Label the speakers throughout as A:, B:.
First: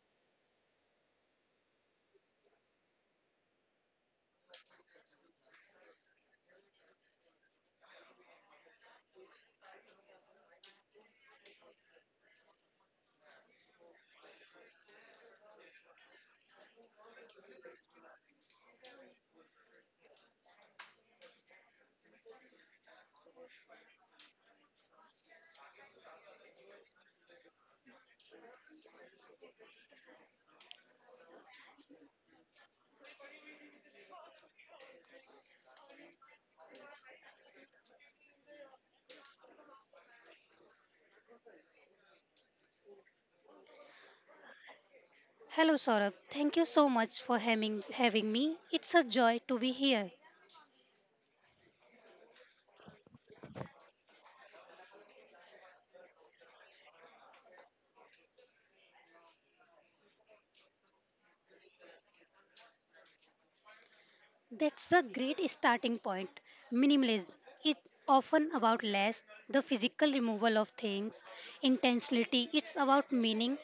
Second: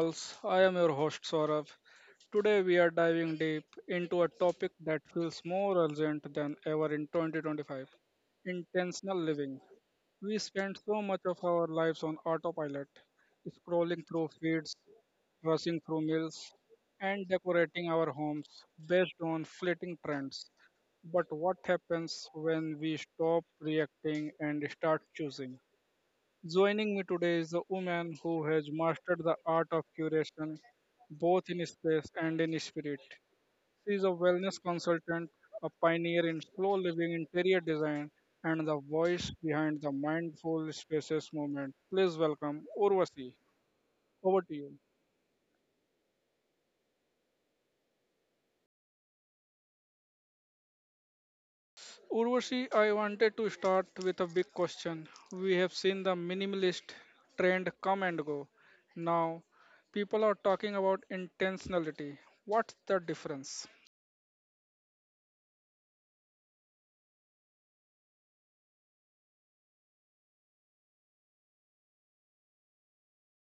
A: Pulse. I am your host, Saurav. Today, we are diving deep into a topic that feels more urgent than ever in 2025, intentional living. We spend so much of our lives on autopilot, scrolling through feeds, rushing through meals, and decorating our homes based on fleeting trends. But what happens when we stop reacting and start choosing? Joining me today is a woman who has mastered the art of curation both in space and in spirit. She is a wellness consultant, a pioneer in slow living interior design, and the voice behind the mindful spaces movement. Please welcome Urvasi. Over to you.
B: Hello, Saurabh. Thank you so much for having me. It's a joy to be here.
A: Urvashi, I wanted to start with a big question. We have seen the minimalist trend come and go. Now, people are talking about intentionality. What's the difference?
B: That's the great starting point. Minimalism. It's often about less, the physical removal of things, intensity. It's about meaning.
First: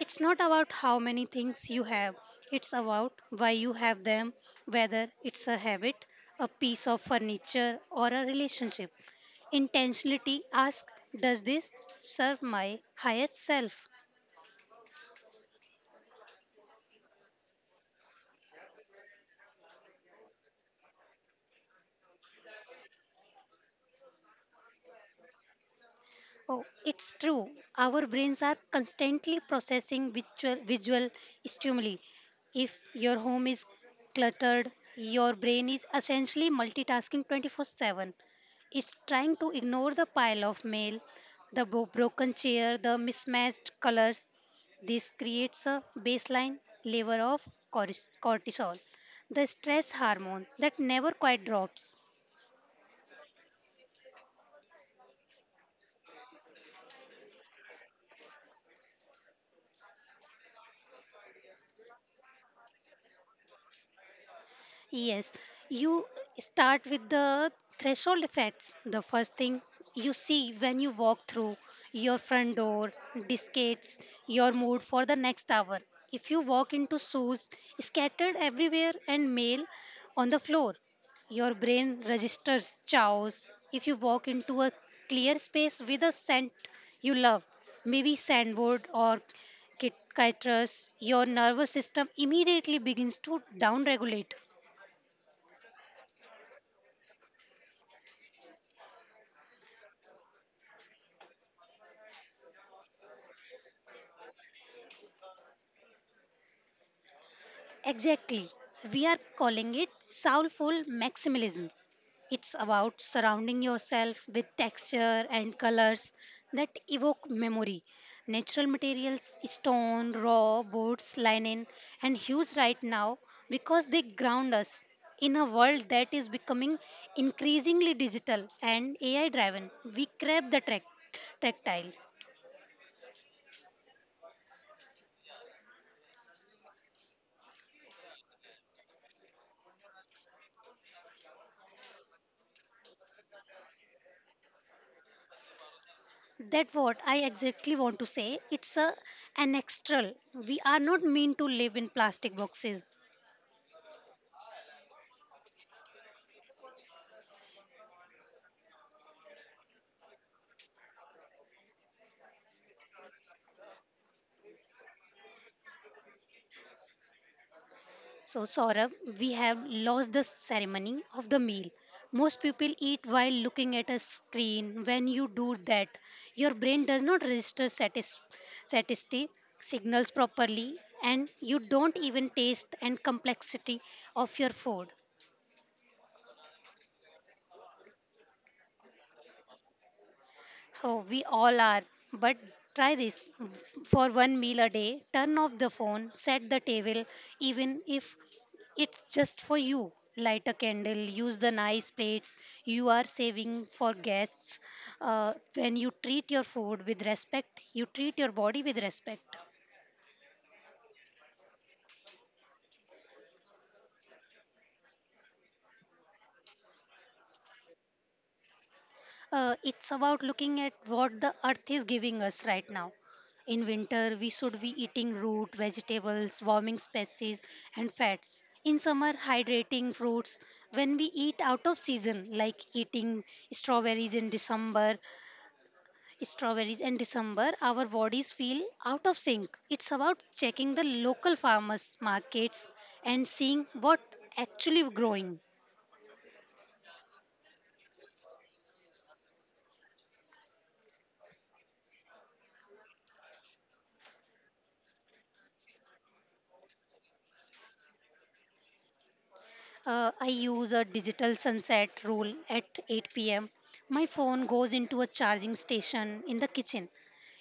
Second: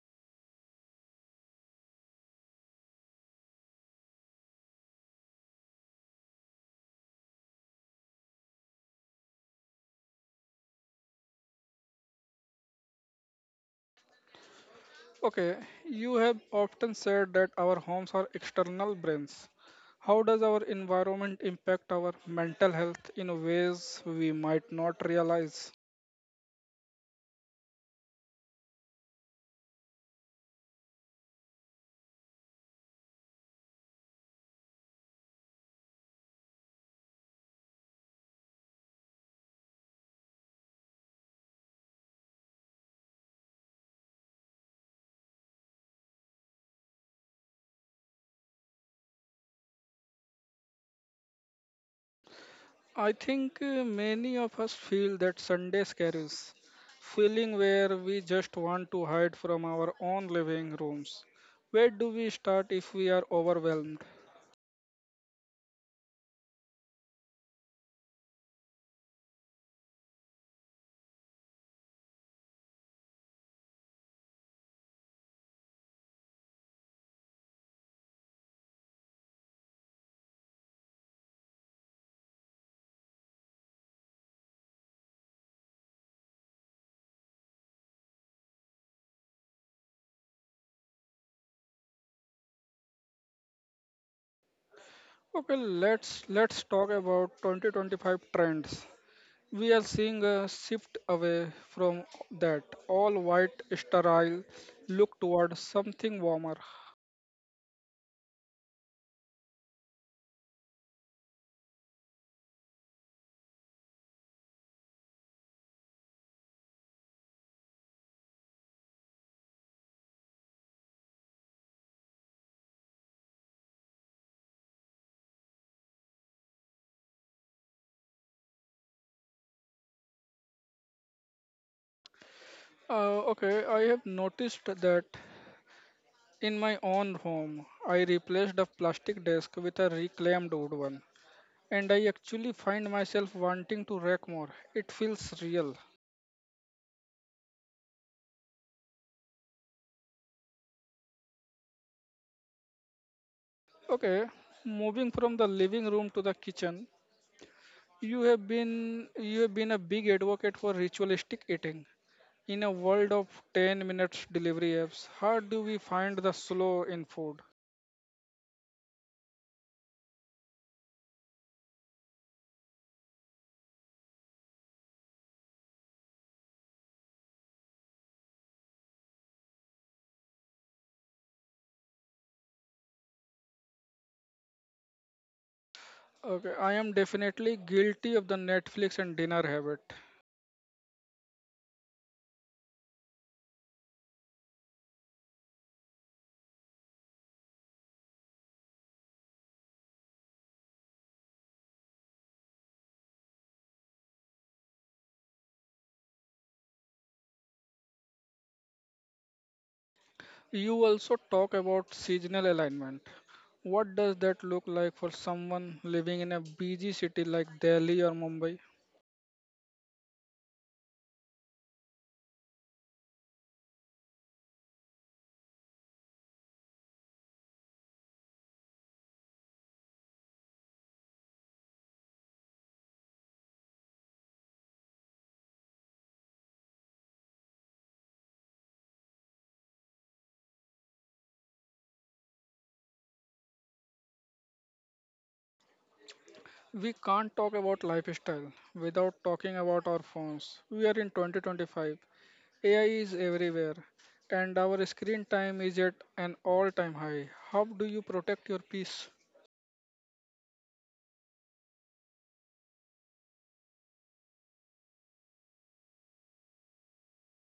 B: It's not about how many things you have, it's about why you have them, whether it's a habit, a piece of furniture, or a relationship. Intentionality asks, does this serve my highest self?
A: Okay, you have often said that our homes are external brains. How does our environment impact our mental health in ways we might not realize?
B: Oh, it's true. Our brains are constantly processing visual stimuli. If your home is cluttered, your brain is essentially multitasking 24 7. It's trying to ignore the pile of mail, broken chair, the mismatched colors. This creates a baseline level of cortisol, the stress hormone that never quite drops.
A: I think many of us feel that Sunday scaries, feeling where we just want to hide from our own living rooms. Where do we start if we are overwhelmed?
B: Yes, you start with the threshold effects. The first thing you see when you walk through your front door dictates your mood for the next hour. If you walk into shoes scattered everywhere and mail on the floor, your brain registers chaos. If you walk into a clear space with a scent you love, maybe sandwood or citrus, your nervous system immediately begins to downregulate.
A: Okay, let's talk about 2025 trends. We are seeing a shift away from that all white sterile look toward something warmer.
B: Exactly. We are calling it soulful maximalism. It's about surrounding yourself with texture and colors that evoke memory. Natural materials, stone, raw, boards, linen, and hues right now because they ground us in a world that is becoming increasingly digital and AI driven. We crave the tactile.
A: Okay, I have noticed that in my own home, I replaced a plastic desk with a reclaimed wood one, and I actually find myself wanting to rack more. It feels real.
B: That what I exactly want to say. It's a an extra. We are not meant to live in plastic boxes.
A: Okay, moving from the living room to the kitchen, you have been a big advocate for ritualistic eating. In a world of 10 minutes delivery apps, how do we find the slow in food?
B: So Saurabh, we have lost the ceremony of the meal. Most people eat while looking at a screen. When you do that, your brain does not register satisty signals properly, and you don't even taste and complexity of your food.
A: Okay, I am definitely guilty of the Netflix and dinner habit.
B: Oh, we all are. But try this for one meal a day. Turn off the phone, set the table, even if it's just for you. Light a candle, use the nice plates you are saving for guests. When you treat your food with respect, you treat your body with respect.
A: You also talk about seasonal alignment. What does that look like for someone living in a busy city like Delhi or Mumbai?
B: It's about looking at what the earth is giving us right now. In winter, we should be eating root, vegetables, warming spices, and fats. In summer, hydrating fruits. When we eat out of season, like eating strawberries in December, strawberries in December, our bodies feel out of sync. It's about checking the local farmers' markets and seeing what actually growing.
A: We can't talk about lifestyle without talking about our phones. We are in 2025. AI is everywhere and our screen time is at an all time high. How do you protect your peace?
B: I use a digital sunset rule at 8 pm. My phone goes into a charging station in the kitchen.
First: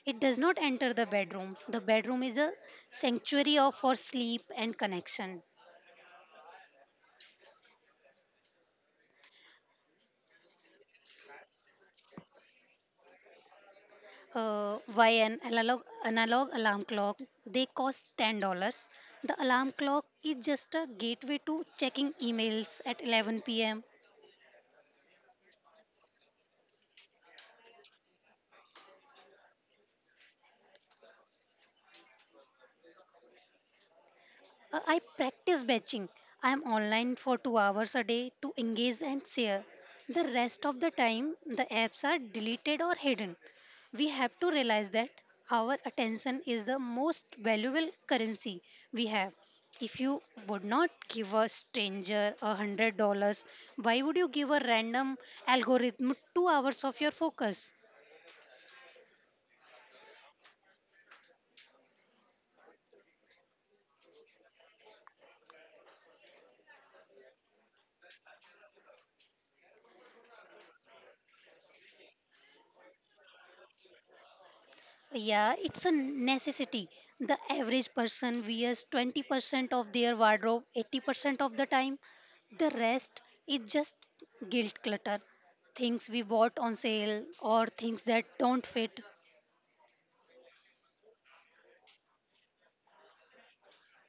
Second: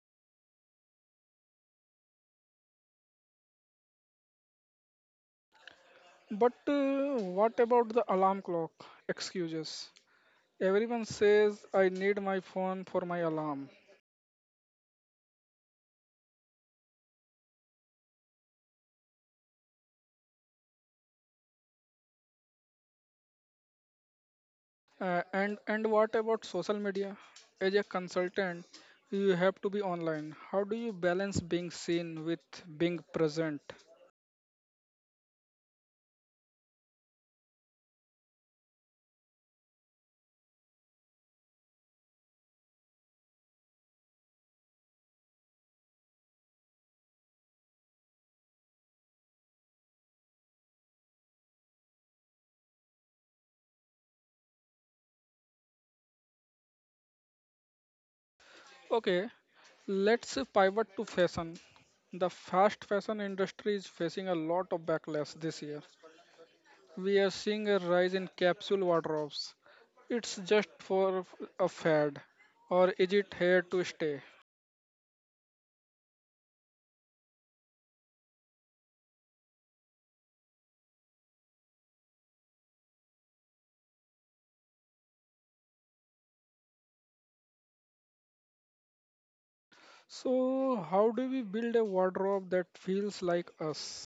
B: It does not enter the bedroom. The bedroom is a sanctuary of, for sleep and connection.
A: But what about the alarm clock excuses? Everyone says I need my phone for my alarm.
B: Why an analog alarm clock? They cost $10. The alarm clock is just a gateway to checking emails at 11 p.m.
A: And what about social media? As a consultant, you have to be online. How do you balance being seen with being present?
B: I practice batching. I am online for 2 hours a day to engage and share. The rest of the time, the apps are deleted or hidden. We have to realize that our attention is the most valuable currency we have. If you would not give a stranger $100, why would you give a random algorithm 2 hours of your focus?
A: Okay, let's pivot to fashion. The fast fashion industry is facing a lot of backlash this year. We are seeing a rise in capsule wardrobes. It's just for a fad, or is it here to stay?
B: Yeah, it's a necessity. The average person wears 20% of their wardrobe 80% of the time. The rest is just guilt clutter, things we bought on sale or things that don't fit.
A: So, how do we build a wardrobe that feels like us?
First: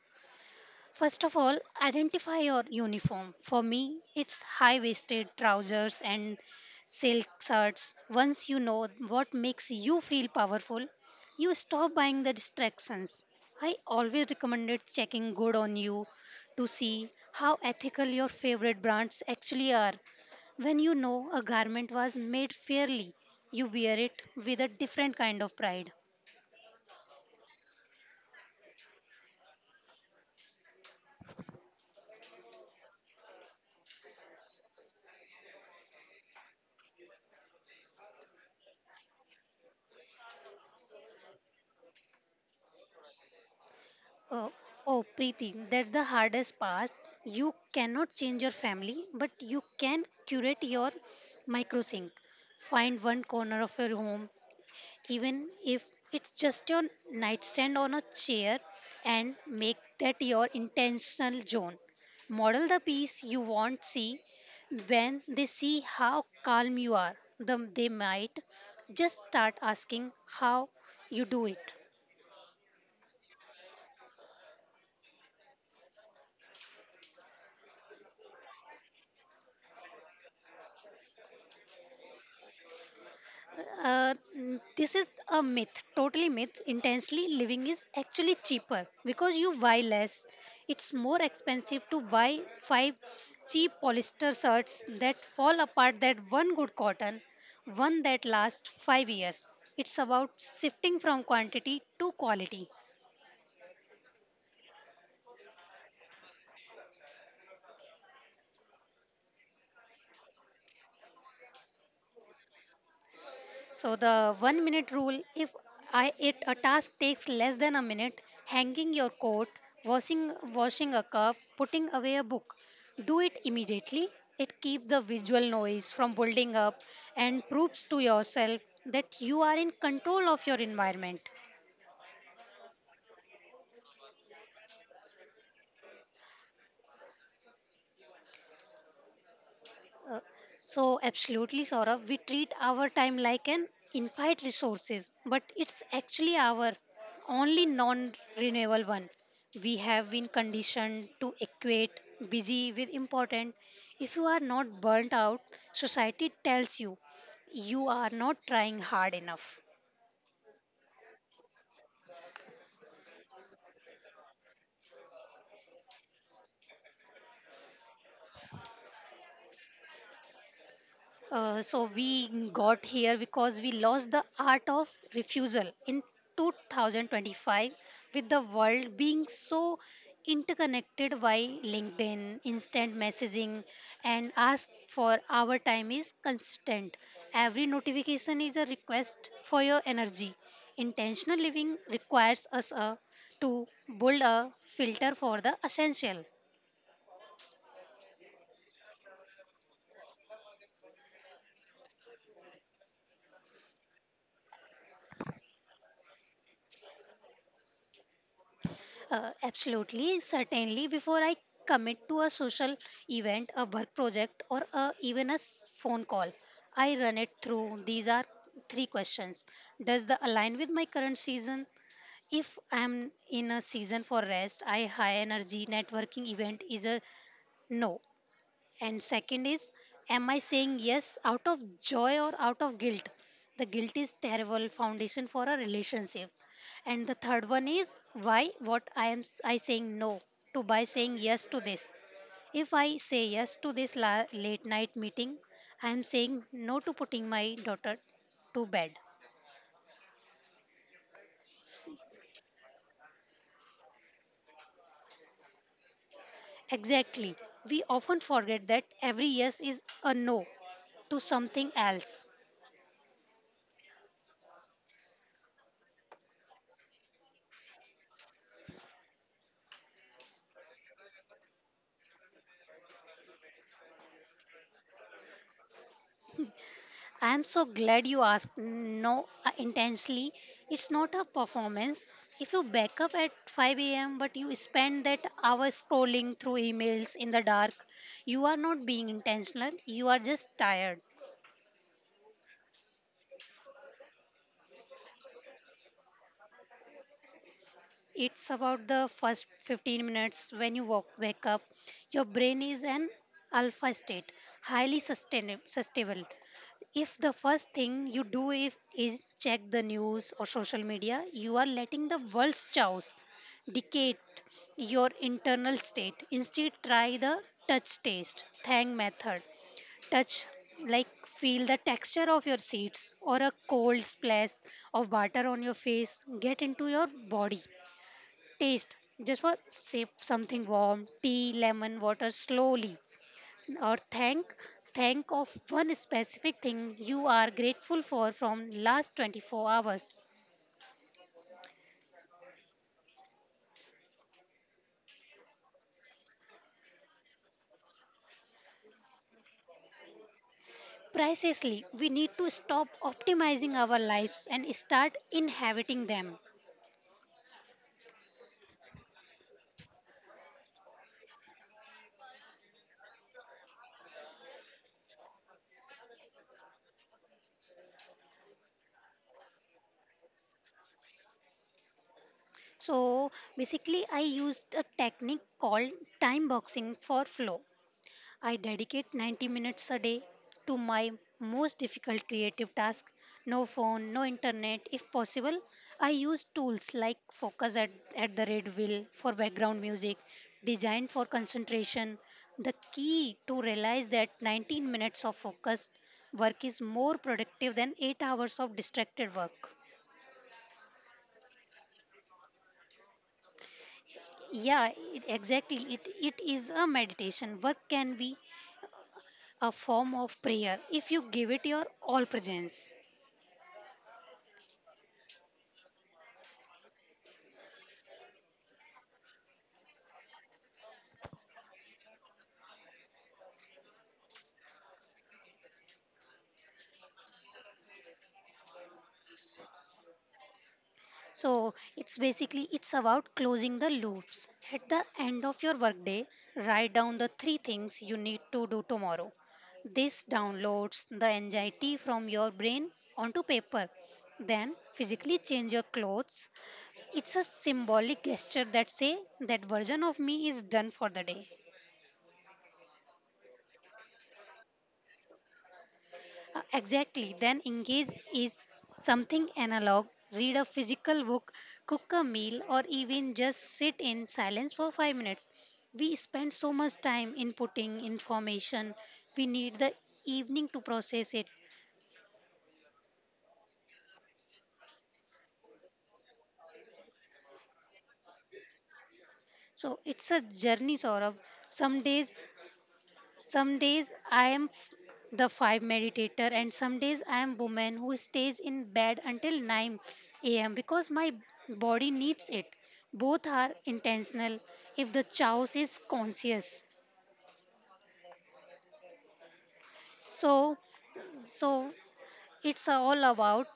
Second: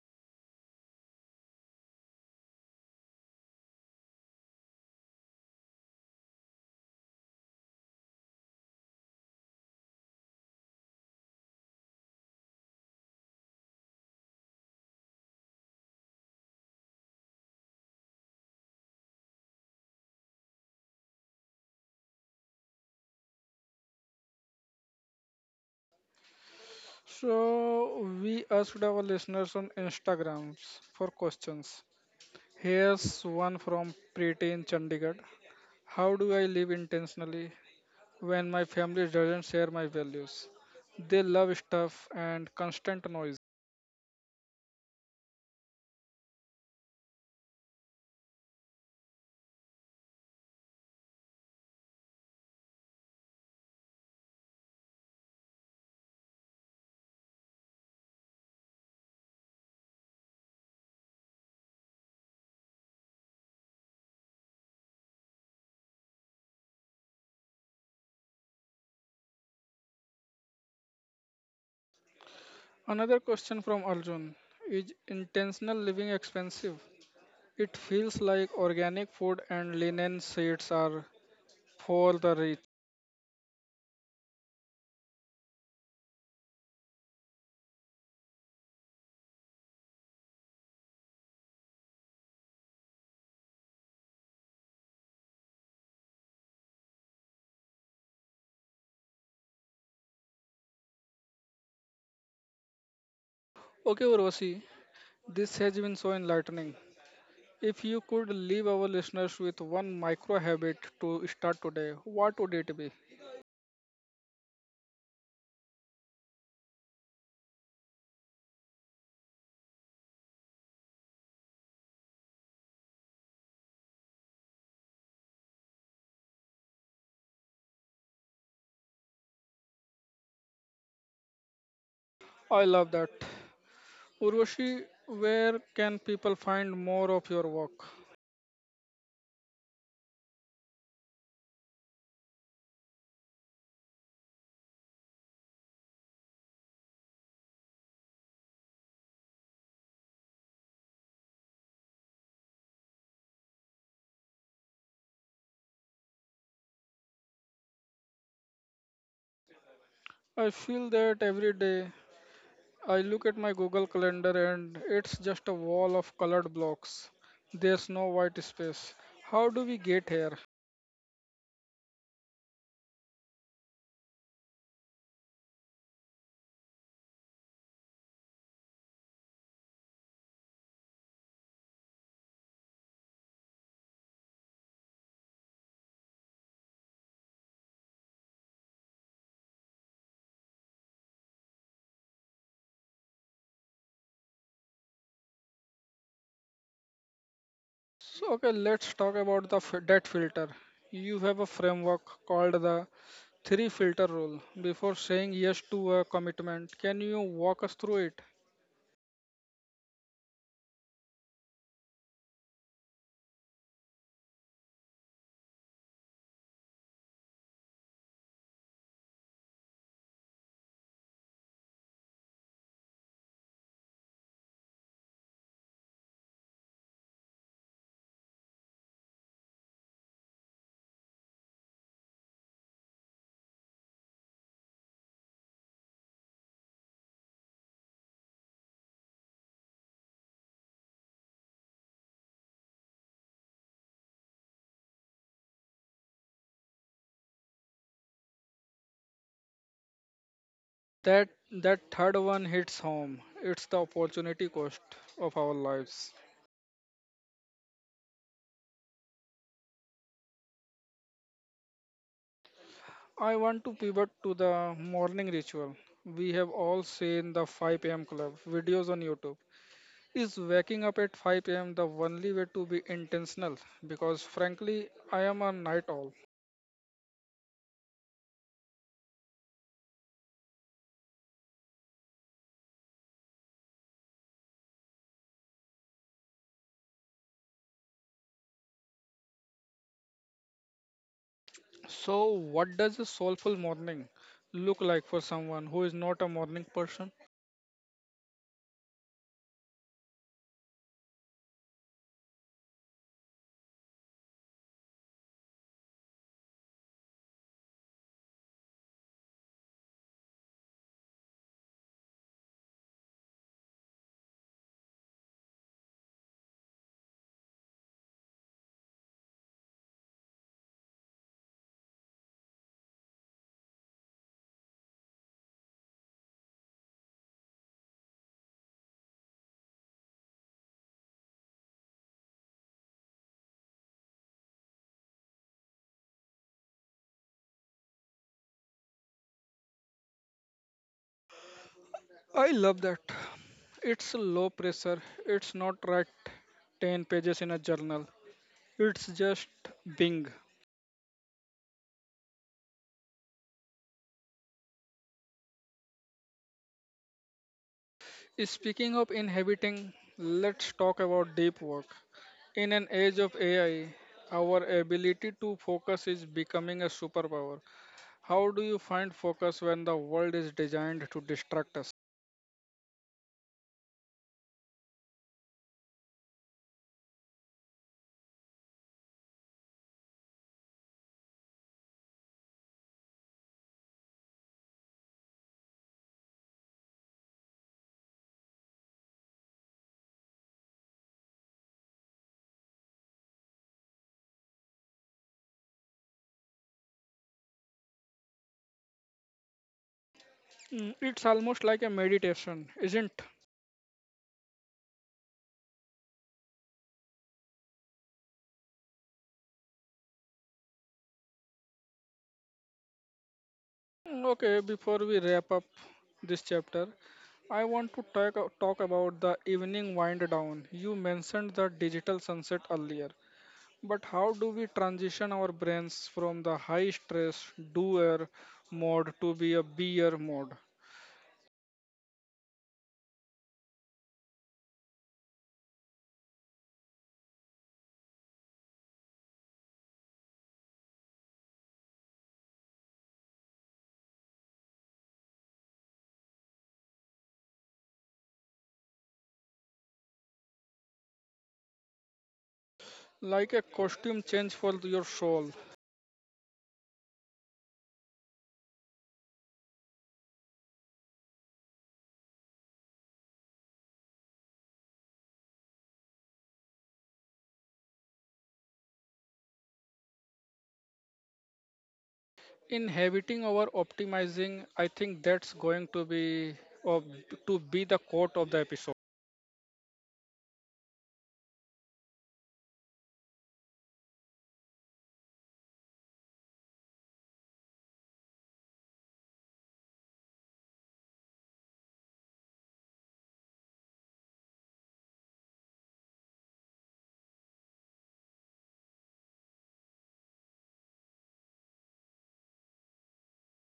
B: First of all, identify your uniform. For me, it's high waisted trousers and silk shirts. Once you know what makes you feel powerful, you stop buying the distractions. I always recommended checking good on you to see how ethical your favorite brands actually are. When you know a garment was made fairly, you wear it with a different kind of pride.
A: So, we asked our listeners on Instagrams for questions. Here's one from Preeti in Chandigarh. How do I live intentionally when my family doesn't share my values? They love stuff and constant noise.
B: Uh, oh, Preeti, that's the hardest part. You cannot change your family, but you can curate your microsync. Find one corner of your home, even if it's just your nightstand on a chair, and make that your intentional zone. Model the peace you want see. When they see how calm you are, them they might just start asking how you do it.
A: Another question from Arjun. Is intentional living expensive? It feels like organic food and linen sheets are for the rich.
B: This is a myth, totally myth. Intensely living is actually cheaper because you buy less. It's more expensive to buy five cheap polyester shirts that fall apart than one good cotton, one that lasts 5 years. It's about shifting from quantity to quality.
A: Okay, Urvashi, this has been so enlightening. If you could leave our listeners with one micro habit to start today, what would it be?
B: So the 1 minute rule if I it a task takes less than a minute, hanging your coat, washing washing a cup, putting away a book, do it immediately. It keeps the visual noise from building up and proves to yourself that you are in control of your environment.
A: I love that. Urvashi, where can people find more of your work?
B: Uh, so absolutely Saurabh, we treat our time like an infinite resources, but it's actually our only non-renewable one. We have been conditioned to equate busy with important. If you are not burnt out, society tells you you are not trying hard enough.
A: I feel that every day I look at my Google Calendar and it's just a wall of colored blocks. There's no white space. How do we get here?
B: So we got here because we lost the art of refusal in 2025 with the world being so interconnected by linkedin instant messaging and ask for our time is constant. Every notification is a request for your energy. Intentional living requires us to build a filter for the essential.
A: So, okay, let's talk about the debt filter. You have a framework called the three filter rule. Before saying yes to a commitment, can you walk us through it?
B: Absolutely, certainly. Before I commit to a social event, a work project, or a, phone call, I run it through. These are three questions. Does the align with my current season? If I'm in a season for rest, I high energy networking event is a no. And second is, am I saying yes out of joy or out of guilt? The guilt is terrible foundation for a relationship. And the third one is why what I am s- I saying no to by saying yes to this. If I say yes to this late night meeting, I am saying no to putting my daughter to bed.
A: That that
B: See,
A: third one hits home. It's the opportunity cost of our lives.
B: exactly. We often forget that every yes is a no to something else.
A: I want to pivot to the morning ritual. We have all seen the 5 a.m. club videos on YouTube. Is waking up at 5 a.m. the only way to be intentional? Because frankly, I am a night owl.
B: I am so glad you asked. No, intentionally, it's not a performance. If you back up at 5 a.m., but you spend that hour scrolling through emails in the dark, you are not being intentional, you are just tired.
A: So, what does a soulful morning look like for someone who is not a morning person?
B: It's about the first 15 minutes when you wake up. Your brain is an alpha state, highly sustainable. If the first thing you do if, is check the news or social media, you are letting the world's chaos dictate your internal state. Instead, try the touch taste, thank method. Touch like feel the texture of your seats or a cold splash of butter on your face get into your body. Taste. Just for sip something warm, tea, lemon water slowly. Or thank of one specific thing you are grateful for from last 24 hours.
A: I love that. It's low pressure, it's not write 10 pages in a journal. It's just being.
B: Precisely, we need to stop optimizing our lives and start inhabiting them.
A: Speaking of inhabiting, let's talk about deep work. In an age of AI, our ability to focus is becoming a superpower. How do you find focus when the world is designed to distract us?
B: So basically I used a technique called time boxing for flow. I dedicate 90 minutes a day to my most difficult creative task. No phone, no internet. If possible, I use tools like Focus at the Red Wheel for background music, designed for concentration. The key to realize that 19 minutes of focused work is more productive than 8 hours of distracted work.
A: Mm, it's almost like a meditation, isn't?
B: Yeah, exactly. It is a meditation. Work can be a form of prayer if you give it your all presence.
A: Mm. Okay, before we wrap up this chapter, I want to talk about the evening wind down. You mentioned the digital sunset earlier. But how do we transition our brains from the high stress doer mode to be a beer mode?
B: So it's basically it's about closing the loops. At the end of your workday, write down the three things you need to do tomorrow. This downloads the anxiety from your brain onto paper. Then physically change your clothes. It's a symbolic gesture that say that version of me is done for the day.
A: Like a costume change for your soul.
B: Exactly. Then engage is something analog. Read a physical book, cook a meal, or even just sit in silence for 5 minutes. We spend so much time inputting information. We need the evening to process it.
A: Inhabiting our optimizing, I think that's going to be of, to be the quote of the episode.
B: So it's a journey, Saurabh. Some days Some days I am the five meditator, and some days I am woman who stays in bed until 9 a.m. because my body needs it. Both are intentional if the chouse is conscious. So, so it's all about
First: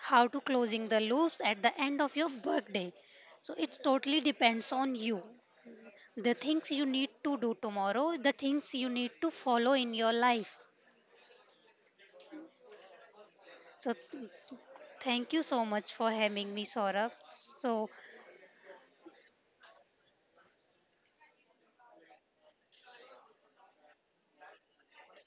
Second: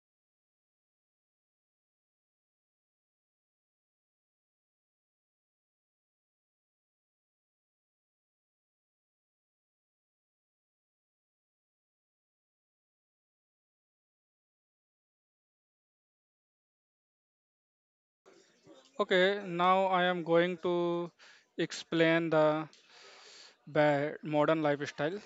B: how to closing the loops at the end of your workday. So it totally depends on you. The things you need to do tomorrow, the things you need to follow in your life. So thank you so much for having me, Saurabh. So,
A: Okay, now I am going to explain the modern lifestyle.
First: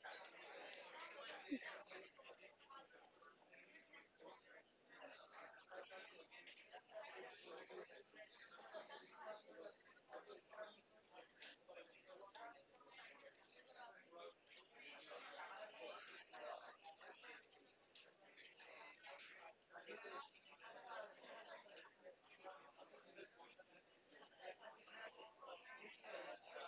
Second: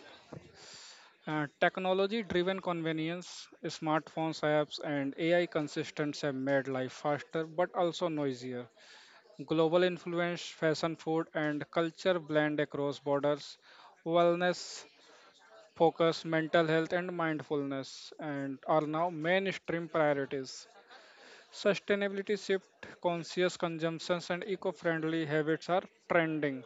A: Technology driven convenience, smartphones, apps, and AI consistence have made life faster but also noisier. Global influence, fashion, food, and culture blend across borders. Wellness, focus, mental health, and mindfulness, and are now mainstream priorities. Sustainability shift, conscious consumptions, and eco-friendly habits are trending.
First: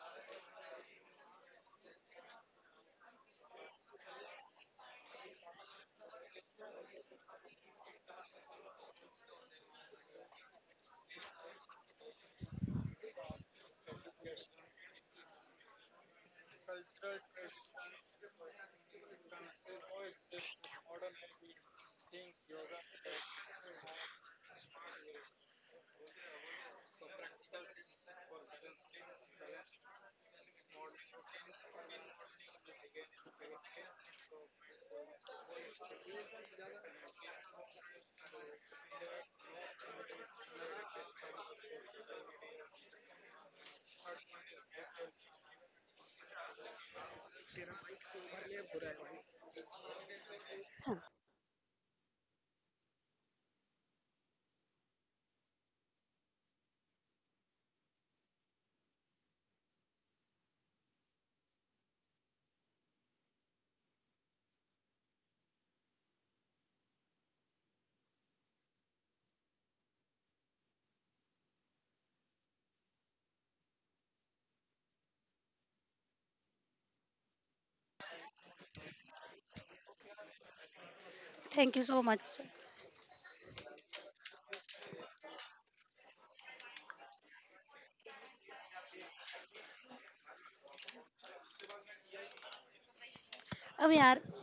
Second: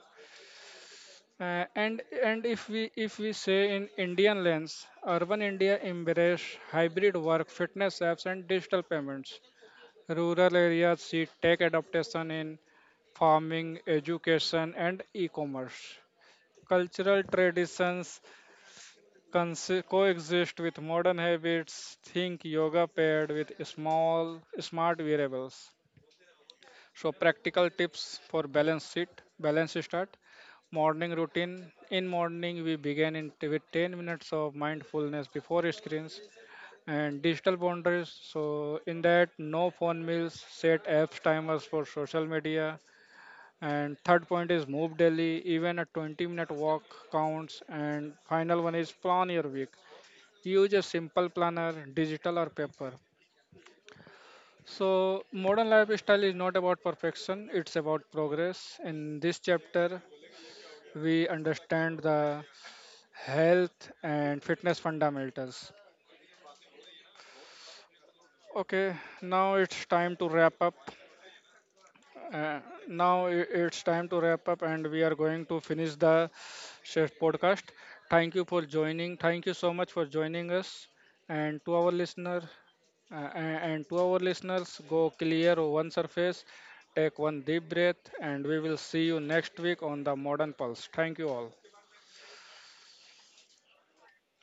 A: Uh, and and if we say in Indian lens, urban India embrace hybrid work, fitness apps, and digital payments. Rural areas see tech adaptation in farming, education, and e commerce. Cultural traditions coexist with modern habits. Think yoga paired with small, smart variables. So, practical tips for balance start. Morning routine. In morning, we begin in with 10 minutes of mindfulness before screens and digital boundaries. So, in that, no phone meals, set apps timers for social media, and third point is move daily, even a 20-minute walk counts. And final one is plan your week. Use a simple planner, digital or paper. So, modern lifestyle is not about perfection, it's about progress. In this chapter, we understand the health and fitness fundamentals. Okay, now it's time to wrap up. Uh, it's time to wrap up, and we are going to finish the chef podcast. Thank you for joining. Thank you so much for joining us, and to
B: thank you
A: our
B: so
A: listener,
B: much.
A: uh, a- and to our listeners, go clear one surface, take one deep breath, and we will see you next week on the Modern Pulse. Thank you all.
B: अब यार